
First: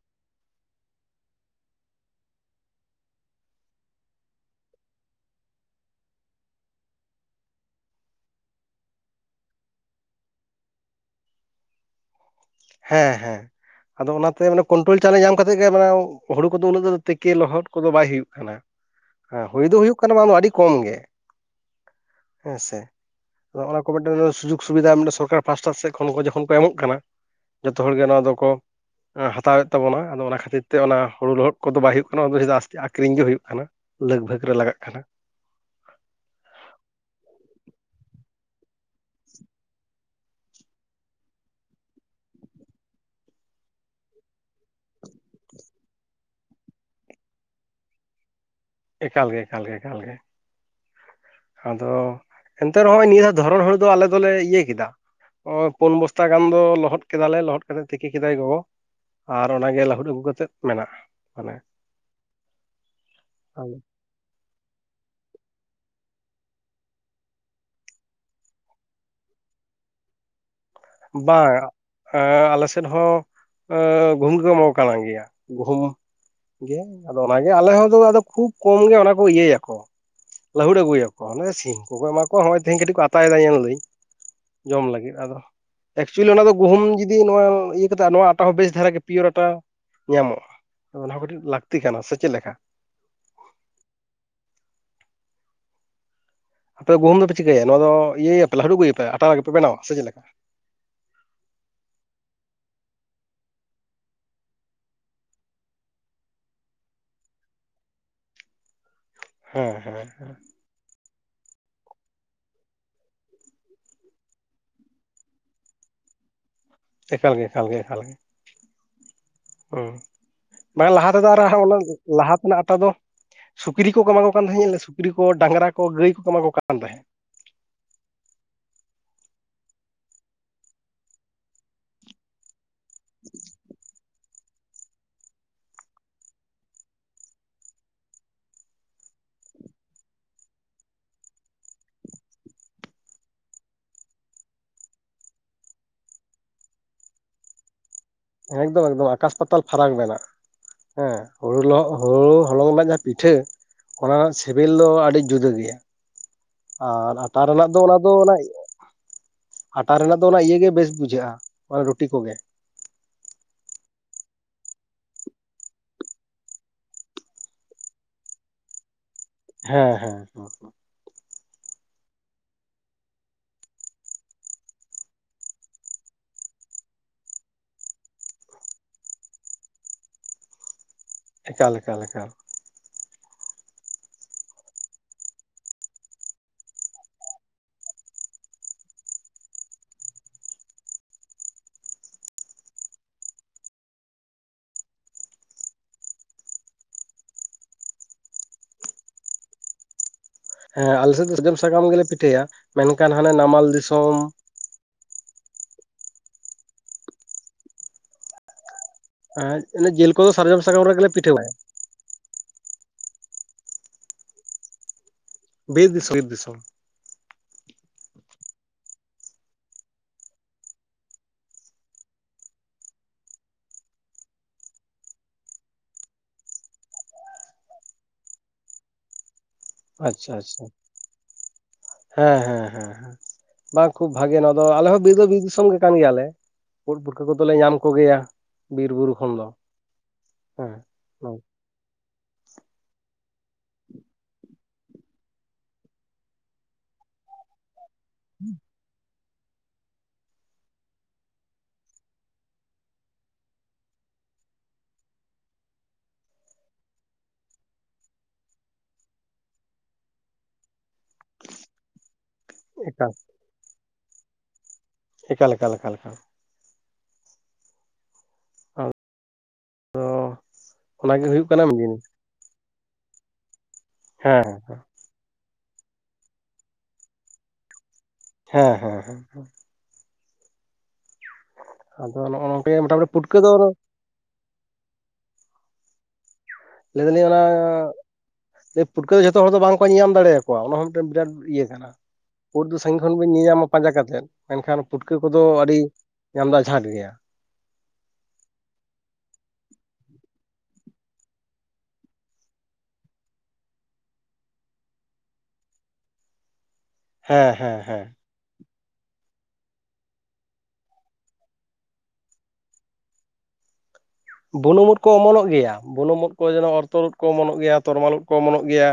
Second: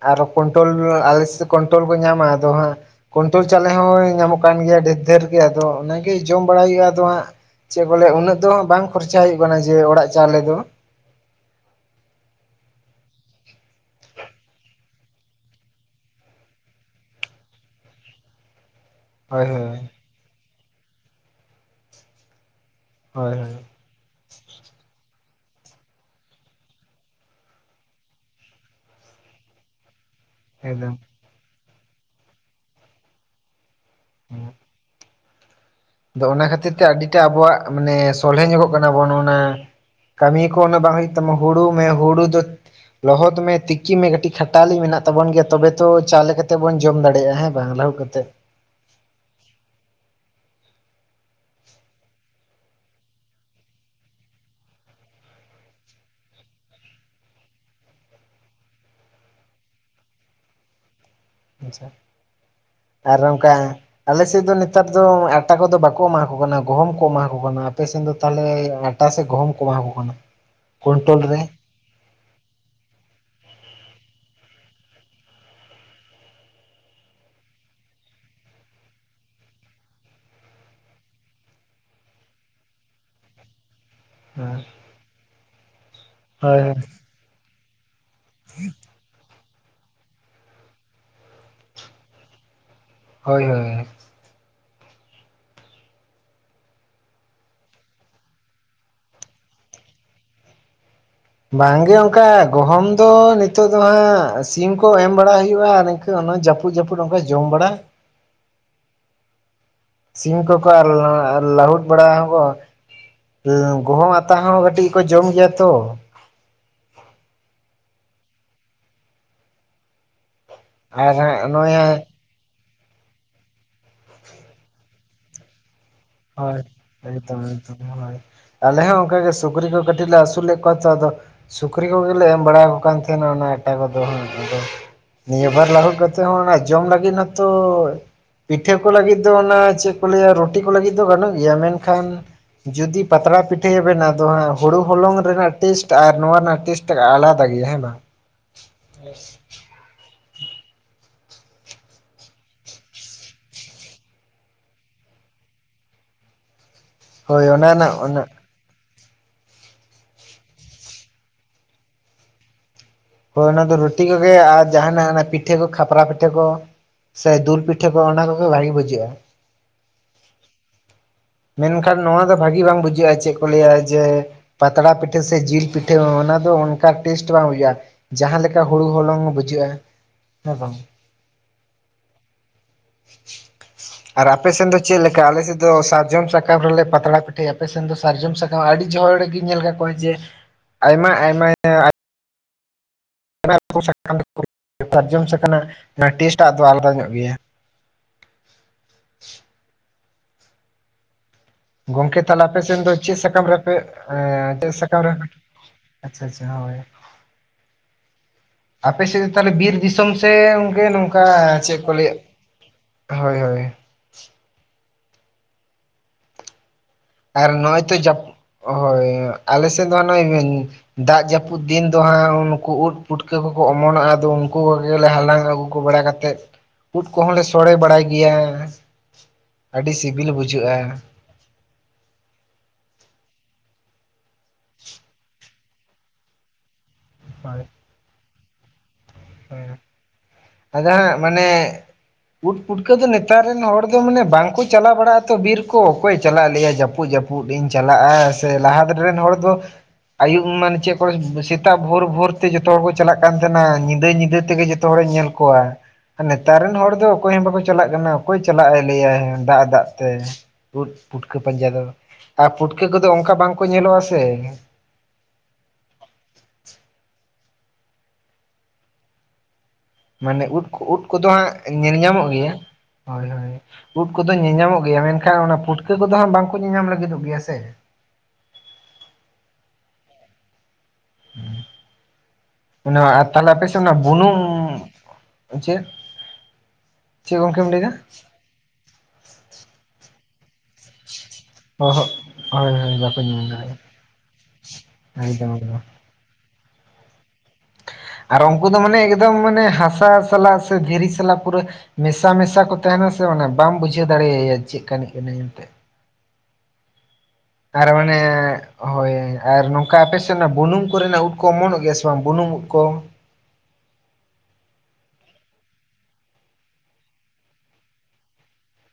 B: ᱟᱨᱚ ᱠᱚᱱᱴᱨᱳᱞ ᱟᱞᱮᱥ ᱠᱚᱱᱴᱨᱳᱞ ᱠᱚ ᱧᱟᱢᱟ ᱟᱫᱚ ᱦᱟᱸᱜ᱾ ᱠᱚᱱᱴᱨᱳᱞ ᱪᱟᱣᱞᱮ ᱦᱚᱸ ᱧᱟᱢᱚᱜ ᱠᱟᱱ ᱜᱮᱭᱟ ᱰᱷᱮᱨ ᱰᱷᱮᱨ ᱜᱮ ᱟᱫᱚ ᱚᱱᱟᱜᱮ ᱡᱚᱢ ᱵᱟᱲᱟᱭ ᱦᱩᱭᱩᱜᱼᱟ ᱟᱫᱚ ᱦᱟᱸᱜ᱾ ᱪᱮᱫ ᱠᱚᱞᱭᱟ ᱩᱱᱟᱹᱜ ᱫᱚ ᱵᱟᱝ ᱠᱷᱚᱨᱪᱟ ᱦᱩᱭᱩᱜ ᱠᱟᱱᱟ ᱡᱮ ᱚᱲᱟᱜ ᱪᱟᱣᱞᱮ ᱫᱚ᱾
A: ᱦᱮᱸ ᱦᱮᱸ᱾ ᱟᱫᱚ ᱚᱱᱟᱛᱮ ᱢᱟᱱᱮ ᱠᱚᱱᱴᱨᱳᱞ ᱪᱟᱣᱞᱮ ᱧᱟᱢ ᱠᱟᱛᱮᱜ ᱜᱮ ᱢᱟᱱᱮ ᱦᱩᱲᱩ ᱠᱚᱫᱚ ᱩᱱᱟᱹᱜ ᱫᱚ ᱛᱤᱠᱮ ᱞᱚᱦᱚᱫ ᱠᱚᱫᱚ ᱵᱟᱭ ᱦᱩᱭᱩᱜ ᱠᱟᱱᱟ᱾ [inaudible]
B: ᱦᱳᱭ
A: ᱦᱮᱭ ᱦᱩᱭ ᱫᱚ
B: ᱦᱳᱭ
A: ᱦᱩᱭᱩᱜ ᱠᱟᱱᱟ ᱵᱟᱝ ᱫᱚ ᱟᱹᱰᱤ ᱠᱚᱢ ᱜᱮ ᱦᱮᱸᱥ
B: ᱦᱳᱭ ᱦᱳᱭ
A: ᱟᱫᱚ ᱚᱱᱟ᱾ ᱢᱤᱫᱮᱱ ᱥᱩᱡᱳᱜᱽ ᱥᱩᱵᱤᱫᱷᱟ ᱢᱤᱫᱮᱱ ᱥᱚᱨᱠᱟᱨ ᱯᱟᱥᱴᱟ ᱥᱮᱫ ᱠᱷᱚᱱ ᱠᱚ ᱡᱚᱠᱷᱚᱱ ᱠᱚ ᱮᱢᱚᱜ ᱠᱟᱱᱟ᱾ ᱡᱚᱛᱚ ᱦᱚᱲ ᱜᱮ ᱱᱚᱣᱟ ᱫᱚᱠᱚ ᱦᱟᱛᱟᱣᱮᱫ ᱛᱟᱵᱚᱱᱟ ᱟᱫᱚ ᱚᱱᱟ ᱠᱷᱟᱹᱛᱤᱨ ᱛᱮ
B: ᱮᱠᱫᱚᱢ
A: ᱚᱱᱟ ᱦᱩᱲᱩ ᱞᱚᱦᱚᱫ᱾ ᱠᱚᱫᱚ ᱵᱟᱭ ᱦᱩᱭᱩᱜ ᱠᱟᱱᱟ ᱚᱱᱟ ᱫᱚ ᱟᱥᱛᱤ ᱟᱠᱷᱨᱤᱧ ᱜᱮ ᱦᱩᱭᱩᱜ ᱠᱟᱱᱟ ᱞᱟᱜᱽ
B: ᱦᱩᱸ
A: ᱵᱷᱟᱜᱽ ᱨᱮ ᱞᱟᱜᱟᱜ ᱠᱟᱱᱟ᱾
B: ᱟᱫᱚ ᱚᱱᱟ ᱠᱷᱟᱹᱛᱤᱨ ᱛᱮ ᱟᱹᱰᱤᱴᱟ ᱟᱵᱚᱣᱟᱜ ᱢᱟᱱᱮ ᱥᱚᱞᱦᱮ ᱧᱚᱜᱚᱜ ᱠᱟᱱᱟ ᱵᱚᱱ ᱚᱱᱟ᱾ ᱠᱟᱹᱢᱤ ᱠᱚ ᱚᱱᱟ ᱵᱟᱝ ᱦᱩᱭᱩᱜ ᱛᱟᱢᱟ ᱦᱩᱲᱩ ᱢᱮ ᱦᱩᱲᱩ ᱫᱚ᱾ ᱞᱚᱦᱚᱫ ᱢᱮ ᱛᱤᱠᱤ ᱢᱮ ᱠᱟᱹᱴᱤᱡ ᱠᱷᱟᱴᱟᱞᱤ ᱢᱮᱱᱟᱜ ᱛᱟᱵᱚᱱ ᱜᱮᱭᱟ ᱛᱚᱵᱮ ᱛᱚ ᱪᱟ ᱠᱟᱛᱮ ᱵᱚᱱ ᱡᱚᱢ ᱫᱟᱲᱮᱭᱟᱜᱼᱟ ᱦᱮᱸ᱾ ᱵᱟᱝᱞᱟᱣ ᱠᱟᱛᱮᱫ?
A: ᱮᱠᱟᱞᱜᱮ ᱮᱠᱟᱞ ᱜᱮ ᱮᱠᱟᱞ ᱜᱮ᱾ ᱟᱫᱚ ᱮᱱᱛᱮ ᱱᱚᱜᱼᱚᱭ ᱱᱤᱭᱟᱹ ᱫᱷᱚᱨᱚᱱ ᱦᱩᱲᱩ ᱫᱚ ᱟᱞᱮ ᱫᱚᱞᱮ ᱤᱭᱟᱹ ᱠᱮᱫᱟ᱾ ᱯᱩᱱ ᱵᱚᱥᱛᱟ ᱜᱟᱱ ᱫᱚ ᱞᱚᱦᱚᱫ ᱠᱮᱫᱟᱞᱮ ᱞᱚᱦᱚᱫ ᱠᱟᱛᱮᱜ ᱛᱤᱠᱤ ᱠᱮᱫᱟᱭ ᱜᱚᱜᱚ᱾ ᱟᱨ ᱚᱱᱟᱜᱮ ᱞᱟᱹᱦᱩᱫ ᱟᱹᱜᱩ ᱠᱟᱛᱮᱫ ᱢᱮᱱᱟᱜᱼᱟ᱾ ᱢᱟᱱᱮ
B: ᱟᱪᱪᱷᱟ ᱟᱨ ᱱᱚᱝᱠᱟ᱾ ᱟᱞᱮᱥᱮᱫ ᱫᱚ ᱱᱮᱛᱟᱨ ᱫᱚ ᱟᱴᱟ ᱠᱚᱫᱚ ᱵᱟᱠᱚ ᱮᱢᱟ ᱠᱚ ᱠᱟᱱᱟ? ᱜᱚᱦᱩᱚᱢ ᱠᱚ ᱮᱢᱟ ᱠᱚ ᱠᱟᱱᱟ᱾ ᱟᱯᱮᱥᱮᱫ ᱫᱚ ᱛᱟᱦᱚᱞᱮ? ᱯᱟ ᱥᱮ ᱜᱚᱦᱚᱢ ᱠᱚ ᱮᱢᱟ ᱠᱚ ᱠᱟᱱᱟ᱾ ᱠᱩᱭᱱᱴᱚᱞ ᱨᱮ
A: ᱵᱟᱝ ᱟᱞᱮ ᱥᱮᱫ ᱦᱚᱸ ᱜᱩᱦᱩᱢᱜᱮᱠᱚ ᱮᱢᱚᱜ ᱠᱟᱱᱟ ᱜᱮᱭᱟ ᱜᱩᱦᱩᱢ᱾ ᱜᱮ ᱟᱫᱚ ᱚᱱᱟᱜᱮ ᱟᱞᱮ ᱦᱚᱸ ᱟᱫᱚ ᱠᱷᱩᱵ ᱠᱚᱢ ᱜᱮ ᱚᱱᱟ ᱠᱚ ᱤᱭᱟᱹᱭᱟᱠᱚ᱾ ᱞᱟᱹᱦᱩᱲ ᱟᱹᱜᱩᱭᱟᱠᱚ ᱱᱚᱜᱚᱭ ᱥᱤᱢ ᱠᱚᱠᱚ ᱢᱟᱠᱚ ᱱᱚᱜᱼᱚᱭ ᱛᱮᱦᱮᱧ ᱠᱟᱹᱴᱤᱡ ᱠᱚ ᱟᱛᱟᱭᱮᱫᱟ ᱧᱮᱞ ᱢᱮᱥᱮ᱾
B: ᱦᱳᱭ
A: ᱡᱚᱢ ᱞᱟᱹᱜᱤᱫ ᱟᱫᱚ ᱮᱠᱪᱩᱞᱤ ᱚᱱᱟ ᱫᱚ
B: ᱦᱳᱭ
A: ᱜᱩᱦᱩᱢ ᱡᱩᱫᱤ ᱱᱚᱣᱟ ᱤᱭᱟᱹ ᱠᱟᱛᱮ ᱱᱚᱣᱟ᱾ ᱚᱱᱟ ᱦᱚᱸ ᱵᱮᱥ ᱫᱷᱟᱨᱟ ᱜᱮ ᱯᱤᱭᱚᱨ ᱟᱴᱟ ᱧᱟᱢᱚᱜᱼᱟ ᱚᱱᱟ ᱦᱚᱸ ᱠᱟᱹᱴᱤᱡ ᱞᱟᱹᱠᱛᱤ ᱠᱟᱱᱟ᱾ ᱥᱮ ᱪᱮᱫ ᱞᱮᱠᱟ?
B: ᱦᱳᱭᱼᱦᱳᱭ᱾
A: ᱛᱚᱵᱮ ᱜᱩᱦᱩᱢ ᱫᱚᱯᱮ ᱪᱤᱠᱟᱹᱭᱟ ᱱᱚᱣᱟ ᱫᱚ ᱤᱭᱟᱹ ᱭᱟᱯᱮ ᱦᱟ. ᱲᱟᱰ ᱦᱩᱭᱟᱯᱮ ᱟᱛᱟᱨᱟᱜ ᱜᱮᱯᱮ ᱵᱮᱱᱟᱣᱟ ᱥᱮ ᱪᱮᱫ ᱞᱮᱠᱟ?
B: ᱵᱟᱝᱜᱮ ᱚᱱᱠᱟ ᱜᱚᱦᱚᱢ ᱫᱚ ᱱᱤᱛᱚᱜ ᱫᱚ ᱦᱟᱸᱜ ᱥᱤᱢ ᱠᱚ ᱮᱢ ᱵᱟᱲᱟ ᱦᱩᱭᱩᱜᱼᱟ᱾ ᱚᱱᱟ ᱡᱟᱹᱯᱩᱜ ᱡᱟᱹᱯᱩᱜ ᱚᱱᱠᱟ ᱡᱚᱢ ᱵᱟᱲᱟ᱾
A: ᱦᱮᱸ ᱦᱮᱸ᱾
B: ᱥᱤᱢ ᱠᱚᱠᱚ ᱟᱨ ᱞᱟᱹᱦᱩᱫ ᱵᱟᱲᱟ ᱦᱚᱸᱵᱚ᱾ ᱜᱚᱦᱚᱢ ᱟᱛᱟ ᱦᱚᱸ ᱠᱟᱹᱴᱤᱡ ᱠᱚ ᱡᱚᱢ ᱜᱮᱭᱟ ᱛᱚ᱾
A: ᱮᱠᱟᱞ ᱜᱮ ᱮᱠᱟᱞ ᱜᱮ ᱮᱠᱟᱞ ᱜᱮ᱾ ᱦᱩᱸ ᱵᱟᱝ ᱞᱟᱦᱟ ᱛᱮᱫᱚ ᱟᱨ
B: ᱦᱟᱸᱜ ᱱᱚᱜᱼᱚᱭ
A: ᱚᱱᱟ
B: ᱦᱟᱸᱜ
A: ᱞᱟᱦᱟ ᱛᱮᱱᱟᱜ ᱟᱴᱟ ᱫᱚ? ᱥᱩᱠᱨᱤ ᱠᱚ ᱮᱢᱟᱠᱢᱟ ᱠᱚ ᱠᱟᱱ ᱛᱟᱦᱮᱸᱫᱮ ᱥᱩᱠᱨᱤ ᱠᱚ ᱰᱟᱝᱨᱟ ᱠᱚ ᱜᱟᱹᱭ ᱠᱚ᱾ ᱮᱢᱟ ᱠᱟᱱ ᱛᱟᱦᱮᱸᱫ
B: [unintelligible] ᱟᱞᱮ ᱦᱚᱸ ᱚᱱᱠᱟ ᱜᱮ ᱥᱩᱠᱨᱤ ᱠᱚ ᱠᱟᱹᱴᱤᱡ ᱞᱮ ᱟᱹᱥᱩᱞ ᱞᱮᱫ ᱠᱚᱣᱟ ᱛᱚ ᱟᱫᱚ ᱥᱩᱠᱨᱤ ᱠᱚᱜᱮᱞᱮ ᱮᱢ ᱵᱟᱲᱟᱣ ᱟᱠᱚ ᱠᱟᱱᱟ ᱾ ᱠᱟᱱ ᱛᱟᱦᱮᱱᱟ ᱚᱱᱟ ᱮᱴᱟᱜ ᱠᱚᱫᱚ ᱟᱫᱚ᱾ ᱱᱤᱭᱟᱹᱵᱟᱨ ᱞᱟᱹᱟᱦᱩᱫ ᱠᱟᱛᱮ ᱦᱚᱸ ᱚᱱᱟ ᱡᱚᱢ ᱞᱟᱹᱜᱤᱫ ᱢᱟᱛᱚ ᱯᱤᱴᱷᱟᱹ ᱠᱚ ᱞᱟᱹᱜᱤᱫ ᱫᱚ ᱚᱱᱟ ᱪᱮᱫ ᱠᱚ ᱞᱟᱹᱭᱟ ᱨᱩᱴᱤ ᱠᱚ ᱞᱟᱹᱜᱤᱫ ᱫᱚ ᱜᱟᱱᱚᱜ ᱜᱮᱭᱟ ᱢᱮᱱᱠᱷᱟᱱ ᱡᱩᱫᱤ ᱯᱟᱛᱲᱟ ᱯᱤᱴᱷᱟᱹᱭᱮ ᱵᱮᱱ ᱟᱫᱚ ᱦᱟᱸᱜ ᱦᱩᱲᱩ ᱦᱚᱞᱚᱝ ᱨᱮᱱᱟᱜ ᱴᱮᱥᱴ ᱟᱨ ᱱᱚᱣᱟ ᱨᱮᱱᱟᱜ ᱴᱮᱥᱴ᱾ ᱟᱞᱟᱫᱟ ᱜᱮᱭᱟ ᱦᱮᱸᱵᱟᱝ᱾
A: ᱮᱠᱫᱚᱢ ᱮᱠᱫᱚᱢ ᱟᱠᱟᱥᱯᱟᱛᱟᱞ ᱯᱷᱟᱨᱟᱠ ᱵᱮᱱᱟᱜ-ᱟ᱾ ᱦᱮᱸ ᱦᱩᱲᱩ ᱞᱚᱦᱚᱜ ᱦᱩᱲᱩ ᱦᱚᱞᱚᱝ ᱨᱮᱱᱟᱜ ᱡᱟᱦᱟᱸ ᱯᱤᱴᱷᱟᱹ᱾ ᱚᱱᱟ ᱨᱮᱱᱟᱜ ᱥᱤᱵᱤᱞ ᱫᱚ ᱟᱹᱰᱤ ᱡᱩᱫᱟᱹ ᱜᱮᱭᱟ᱾ ᱟᱨ ᱟᱴᱟ ᱨᱮᱱᱟᱜ ᱫᱚ ᱚᱱᱟ ᱫᱚ ᱚᱱᱟ ᱟᱴᱟ ᱨᱮᱱᱟᱜ ᱫᱚ ᱚᱱᱟ ᱤᱭᱟᱹᱟᱹᱜᱮ ᱵᱮᱥ ᱵᱩᱡᱷᱟᱹᱜᱼᱟ ᱨᱩᱴᱤ ᱠᱚᱜᱮ᱾
B: ᱦᱳᱭ ᱚᱱᱟ ᱫᱚ ᱨᱩᱴᱤ ᱠᱚᱜᱮ ᱟᱨ ᱡᱟᱦᱟᱱᱟᱜ ᱟᱱᱟ ᱯᱤᱴᱷᱟᱹ ᱠᱚ ᱠᱷᱟᱯᱨᱟ ᱯᱤᱴᱷᱟᱹ ᱠᱚ ᱥᱮ ᱫᱩᱞ ᱯᱤᱴᱷᱟᱹ ᱠᱚ ᱚᱱᱟ ᱠᱚᱜᱮ ᱵᱷᱟᱜᱤ ᱵᱩᱡᱷᱟᱹᱜᱼᱟ ᱾
A: ᱦᱮᱸ ᱦᱮᱸ᱾
B: ᱢᱮᱱᱠᱷᱟᱱ ᱱᱚᱣᱟ ᱫᱚ ᱵᱷᱟᱹᱜᱤ ᱵᱟᱝ ᱵᱩᱡᱷᱟᱹᱜ-ᱟ ᱪᱮᱫ ᱠᱚ ᱞᱟᱹᱭᱟ ᱡᱮ ᱯᱟᱛᱲᱟ ᱯᱤᱴᱷᱟᱹ ᱥᱮ ᱡᱤᱞ ᱯᱤᱴᱷᱟᱹ ᱦᱚᱸ ᱚᱱᱟ ᱫᱚ ᱚᱱᱠᱟ ᱴᱮᱥᱴ ᱵᱟᱝ ᱦᱩᱭᱩᱜ-ᱟ ᱾ ᱡᱟᱦᱟᱸ ᱞᱮᱠᱟ ᱦᱩᱲᱩ ᱦᱚᱞᱚᱝ ᱵᱩᱡᱷᱟᱹᱜᱼᱟ ᱦᱮᱸ ᱵᱟᱝ ᱾
A: ᱮᱠᱟᱞ-ᱮᱠᱟᱞ-ᱮᱠᱟᱞ᱾
B: [unintelligible] ᱟᱨ ᱟᱯᱮ ᱥᱮᱱ ᱫᱚ ᱪᱮᱫ ᱞᱮᱠᱟ ᱟᱞᱮᱥᱮᱫ ᱫᱚ ᱟᱨ ᱟᱯᱮ ᱥᱮᱱ ᱫᱚ ᱪᱮᱫ ᱞᱮᱠᱟ ᱟᱞᱮ ᱥᱮᱫ ᱫᱚ ᱥᱟᱨᱡᱚᱢ ᱥᱟᱠᱟᱢ ᱨᱮᱞᱮ ᱯᱟᱛᱲᱟ ᱯᱤᱴᱷᱟᱹᱭᱟ ᱟᱯᱮ ᱥᱮᱱ ᱫᱚ ᱥᱟᱨᱡᱚᱢ ᱥᱟᱠᱟᱢ ᱟᱹᱰᱤ ᱡᱦᱚᱲ ᱜᱮᱧ ᱧᱮᱞ ᱠᱟᱫ ᱠᱚᱣᱟ ᱡᱮ ᱟᱭᱢᱟ ᱟᱭᱢᱟ [unintelligible] ᱥᱟᱨᱡᱚᱢ ᱥᱟᱠᱟᱢ ᱨᱮᱱᱟ ᱚᱱᱟ ᱴᱮᱥᱴ ᱴᱟᱜ ᱫᱚ ᱟᱞᱟᱫᱟ ᱧᱚᱜ ᱜᱮᱭᱟ᱾
A: ᱦᱮᱸ ᱟᱞᱮᱥᱮᱫ
B: ᱜᱚᱢᱠᱮ ᱛᱟᱦᱞᱮ ᱟᱯᱮ ᱥᱮᱱ ᱫᱚ ᱪᱮᱫ ᱥᱟᱠᱟᱢ ᱨᱮᱯᱮ
A: ᱫᱤᱥᱚᱢ
B: [unintelligible] ᱟᱪᱪᱷᱟ ᱟᱪᱪᱷᱟ ᱦᱳᱭ᱾ ᱟᱯᱮ ᱥᱮᱫ ᱫᱚ ᱛᱟᱦᱚᱞᱮ ᱵᱤᱨ
A: ᱮᱸ
B: ᱫᱤᱥᱚᱢ
A: ᱡᱤᱞ
B: ᱥᱮ
A: ᱠᱚᱫᱚ ᱥᱟᱨᱡᱚᱢ ᱥᱟᱠᱟᱢ
B: ᱜᱚᱝᱠᱮ
A: ᱨᱮᱜᱮᱞᱮ
B: ᱱᱚᱝᱠᱟ
A: ᱯᱤᱴᱷᱟᱹ ᱵᱟᱲᱟᱭᱟ
B: ᱪᱮᱫ ᱠᱚ [unintelligible] ᱦᱳᱭ ᱦᱳᱭ᱾
A: ᱵᱤᱨ ᱫᱤᱥᱚᱢ ᱵᱤᱨ ᱫᱤᱥᱚᱢ ᱾
B: ᱟᱨ ᱱᱚᱜᱼᱚᱭ ᱛᱚ [inaudible] ᱦᱳᱭ ᱟᱞᱮᱥᱮᱫ ᱫᱚ ᱱᱚᱜᱼᱚᱭ ᱫᱟᱜ ᱡᱟᱹᱯᱩᱫ ᱫᱤᱱ ᱫᱚ ᱦᱟᱸᱜ ᱩᱱᱠᱩ ᱩᱫ ᱯᱩᱴᱠᱟᱹ ᱠᱚᱠᱚ ᱚᱢᱚᱱᱚᱜᱼᱟ ᱟᱫᱚ ᱩᱱᱠᱩ ᱠᱚᱜᱮᱞᱮ ᱦᱟᱞᱟᱝ ᱟᱹᱜᱩ ᱠᱚ ᱵᱟᱲᱟ ᱠᱟᱛᱮᱜ ᱩᱫ ᱠᱚᱦᱚᱸᱞᱮ ᱥᱚᱲᱮ ᱵᱟᱲᱟᱭ ᱜᱮᱭᱟ ᱾
A: ᱟᱪᱪᱷᱟ ᱟᱪᱪᱷᱟ ᱦᱮᱸ ᱦᱮᱸ ᱦᱮᱸ ᱦᱮ᱾ ᱵᱟᱝ ᱠᱷᱩᱵ ᱵᱷᱟᱜᱮ ᱱᱚᱣᱟ ᱫᱚ ᱟᱞᱮᱦᱚ ᱵᱤᱨ ᱫᱚ ᱵᱤᱨ ᱫᱤᱥᱚᱢ ᱜᱮ ᱠᱟᱱ ᱜᱮᱭᱟᱞᱮ ᱩᱫ ᱯᱩᱴᱠᱟᱹ ᱠᱚᱫᱚᱞᱮ
B: ᱦᱳᱭ
A: ᱧᱟᱢ ᱠᱚᱜᱮᱭᱟ ᱾ ᱵᱤᱨ ᱵᱩᱨᱩ ᱠᱷᱚᱱ ᱫᱚ᱾ ᱦᱮᱸ
B: ᱟᱫᱚ ᱦᱟᱸᱜ ᱢᱟᱱᱮ ᱯᱩᱴ ᱯᱩᱴᱠᱟᱹ ᱫᱚ ᱱᱮᱛᱟᱨ ᱨᱮᱱ ᱦᱚᱲ ᱫᱚ ᱢᱟᱱᱮ ᱵᱟᱝᱠᱚ ᱪᱟᱞᱟᱣ ᱵᱟᱲᱟᱜᱼᱟ ᱛᱚ ᱵᱤᱨ ᱠᱚ ᱚᱠᱚᱭᱮ ᱪᱟᱞᱟᱜ-ᱟ ᱞᱮᱭᱟ ᱡᱟᱹᱯᱩᱫ ᱡᱟᱹᱯᱩᱫ᱾ ᱯᱩᱫ ᱤᱧ ᱪᱟᱞᱟᱜᱼᱟ ᱥᱮ ᱞᱟᱦᱟ ᱫ ᱨᱮᱱ ᱦᱚᱲ ᱫᱚ ᱟᱭᱭᱩᱵ ᱢᱟᱱᱮ ᱪᱮᱫ ᱠᱚ ᱥᱮᱛᱟᱜ ᱵᱷᱳᱨ ᱵᱷᱳᱨ ᱛᱮ ᱡᱚᱛᱚ ᱦᱚᱲ ᱠᱚ ᱪᱟᱞᱟᱜ ᱠᱟᱱ ᱛᱟᱦᱮᱱᱟ ᱧᱤᱫᱟᱹᱭ ᱧᱤᱫᱟᱹ ᱛᱮᱜᱮ ᱡᱚᱛᱚ ᱦᱚᱲᱮ ᱧᱮᱞ ᱠᱚᱣᱟ᱾ ᱱᱮᱛᱟᱨ ᱨᱮᱱ ᱦᱚᱲ ᱫᱚ ᱚᱠᱚᱭ ᱦᱚᱸ ᱵᱟᱠᱚ ᱪᱟᱞᱟᱜ ᱠᱟᱱᱟ ᱚᱠᱚᱭ ᱪᱟᱞᱟᱜ ᱮ ᱞᱟᱹᱭᱟᱭ ᱫᱟᱜ ᱫᱟᱜ ᱛᱮ᱾ ᱯᱩᱴ ᱯᱩᱴᱠᱟᱹ ᱯᱟᱸᱡᱟ ᱫᱚ ᱟᱨ ᱯᱩᱴᱠᱟᱹ ᱠᱚᱫᱚ
A: ᱮᱠᱟᱞ
B: ᱚᱱᱠᱟ ᱵᱟᱝᱠᱚ ᱧᱮᱞᱚᱜᱼᱟ ᱥᱮ᱾
A: ᱮᱠᱟ ᱞᱮᱠᱟ ᱞᱮᱠᱟ᱾
B: ᱢᱟᱱᱮ ᱩᱫ ᱩᱫ
A: ᱚᱱᱟᱜᱮ
B: ᱠᱚᱫᱚ
A: ᱦᱩᱭᱩᱜ ᱠᱟᱱᱟ ᱢᱮᱱ
B: ᱦᱟᱸᱜ ᱧᱮᱞ
A: ᱡᱤᱱᱤᱥ
B: ᱧᱟᱢᱚᱜ ᱜᱮᱭᱟ ᱦᱳᱭ ᱦᱳᱭ᱾ ᱩᱫ ᱠᱚᱫᱚ
A: ᱦᱮᱸ
B: ᱧᱮᱧᱟᱢᱚᱜ ᱜᱮᱭᱟ ᱢᱮᱱᱠᱷᱟᱱ ᱚᱱᱟ ᱯᱩᱴᱠᱟᱹ ᱠᱚᱫᱚ ᱦᱟᱸᱜ ᱵᱟᱝᱠᱚ ᱧᱮᱧᱟᱢ ᱞᱟᱹᱜᱤᱫᱚᱜ ᱜᱮᱭᱟ ᱥᱮ᱾
A: ᱦᱮᱸ ᱦᱮᱸ ᱦᱮᱸ ᱦᱮᱸ᱾ ᱟᱫᱚ ᱱᱚᱜᱼᱚ ᱱᱚᱝᱠᱟ ᱜᱮ ᱢᱚᱴᱟᱢᱩᱴᱤ
B: ᱚᱱᱟ
A: ᱯᱩᱴᱠᱟᱹ
B: ᱛᱟᱦᱞᱮ
A: ᱫᱚ
B: ᱟᱯᱮ ᱥᱮᱱ ᱚᱱᱟ ᱵᱩᱱᱩᱝ ᱪᱮᱫ
A: ᱞᱟᱹᱭ ᱮ ᱫᱟᱞᱤᱧ
B: ᱪᱮᱫ
A: ᱚᱱᱟ
B: ᱜᱚᱝᱠᱮᱢ ᱞᱟᱹᱭᱫᱟ
A: ᱯᱷᱩᱴᱠᱟᱹᱣ ᱫᱚ ᱡᱷᱚᱛᱚ ᱦᱚᱲ ᱫᱚ ᱵᱟᱝᱠᱚ ᱧᱟᱢ ᱫᱟᱲᱮᱭᱟᱠᱚᱣᱟ ᱚᱱᱟ ᱦᱚᱸ ᱢᱤᱫᱴᱮᱱ ᱵᱤᱨᱟᱴ ᱤᱭᱟᱹ ᱠᱟᱱᱟ
B: ᱚ ᱦᱚᱸ
A: ᱩᱫ
B: ᱦᱳᱭ
A: ᱫᱚ
B: ᱦᱳᱭ
A: ᱥᱟᱺᱜᱤᱧ ᱠᱷᱚᱱ
B: ᱵᱟᱠᱚ
A: ᱵᱤᱱ
B: ᱧᱟᱢ
A: ᱧᱮᱧᱟᱢᱟ ᱯᱟᱸᱡᱟ
B: ᱫᱟᱲᱮᱭᱟᱜᱼᱟ
A: ᱠᱟᱛᱮᱫ, ᱢᱮᱱᱠᱷᱟᱱ ᱯᱩᱴᱠᱟᱹ ᱠᱚᱫᱚ
B: ᱮᱠᱫᱚᱢ
A: ᱟᱹᱰᱤ
B: ᱮᱠᱫᱚᱢ
A: ᱧᱟᱢ ᱫᱚ ᱟᱡᱷᱟᱸᱴ ᱜᱮᱭᱟ. ᱾
B: ᱟᱨ ᱩᱸᱠᱩ ᱫᱚ ᱢᱟᱱᱮ ᱮᱠᱫᱚᱢ ᱢᱟᱱᱮ ᱦᱟᱥᱟ ᱥᱟᱞᱟᱜ ᱥᱮ ᱫᱷᱤᱨᱤ ᱥᱟᱞᱟᱜ ᱯᱩᱨᱟᱹ ᱢᱮᱥᱟ ᱢᱮᱥᱟ ᱠᱚ ᱛᱟᱦᱮᱸᱱᱟ ᱥᱮ ᱚᱱᱮ ᱵᱟᱢ ᱵᱩᱡᱷᱟᱹᱣ ᱫᱟᱲᱮᱭᱟᱭᱟ ᱪᱮᱫ ᱠᱟ ᱱᱤᱡ ᱠᱟᱱᱟᱭ ᱢᱮᱱᱛᱮᱫ᱾
A: ᱦᱮᱸ ᱦᱮᱸ
B: ᱟᱨ
A: ᱦᱮᱸ
B: ᱚᱱᱮ ᱦᱳᱭᱻᱭ ᱟᱨ ᱱᱚᱝᱠᱟ ᱟᱯᱮᱥᱮᱫ ᱚᱱᱮ ᱵᱩᱱᱩᱢ ᱠᱚᱨᱮᱱᱟᱜ ᱩᱫ ᱠᱚ ᱚᱢᱚᱱᱚᱜ ᱜᱮᱭᱟ ᱥᱮ ᱵᱟᱝ ᱵᱩᱱᱩᱢ ᱩᱫ ᱠᱚ?
A: ᱵᱩᱱᱩᱢ ᱩᱫ ᱠᱚ ᱚᱢᱚᱱᱚᱜ ᱜᱮᱭᱟ, ᱵᱩᱱᱩᱢ ᱚᱫ ᱠᱚ ᱡᱚᱱᱚ ᱚᱨᱛᱚᱨ ᱩᱫ ᱠᱚ ᱚᱢᱚᱱᱚᱜ ᱜᱮᱭᱟ ᱛᱚᱨᱢᱟᱞ ᱩᱫ ᱠᱚ ᱚᱢᱚᱱᱚᱜ ᱜᱮᱭᱟ,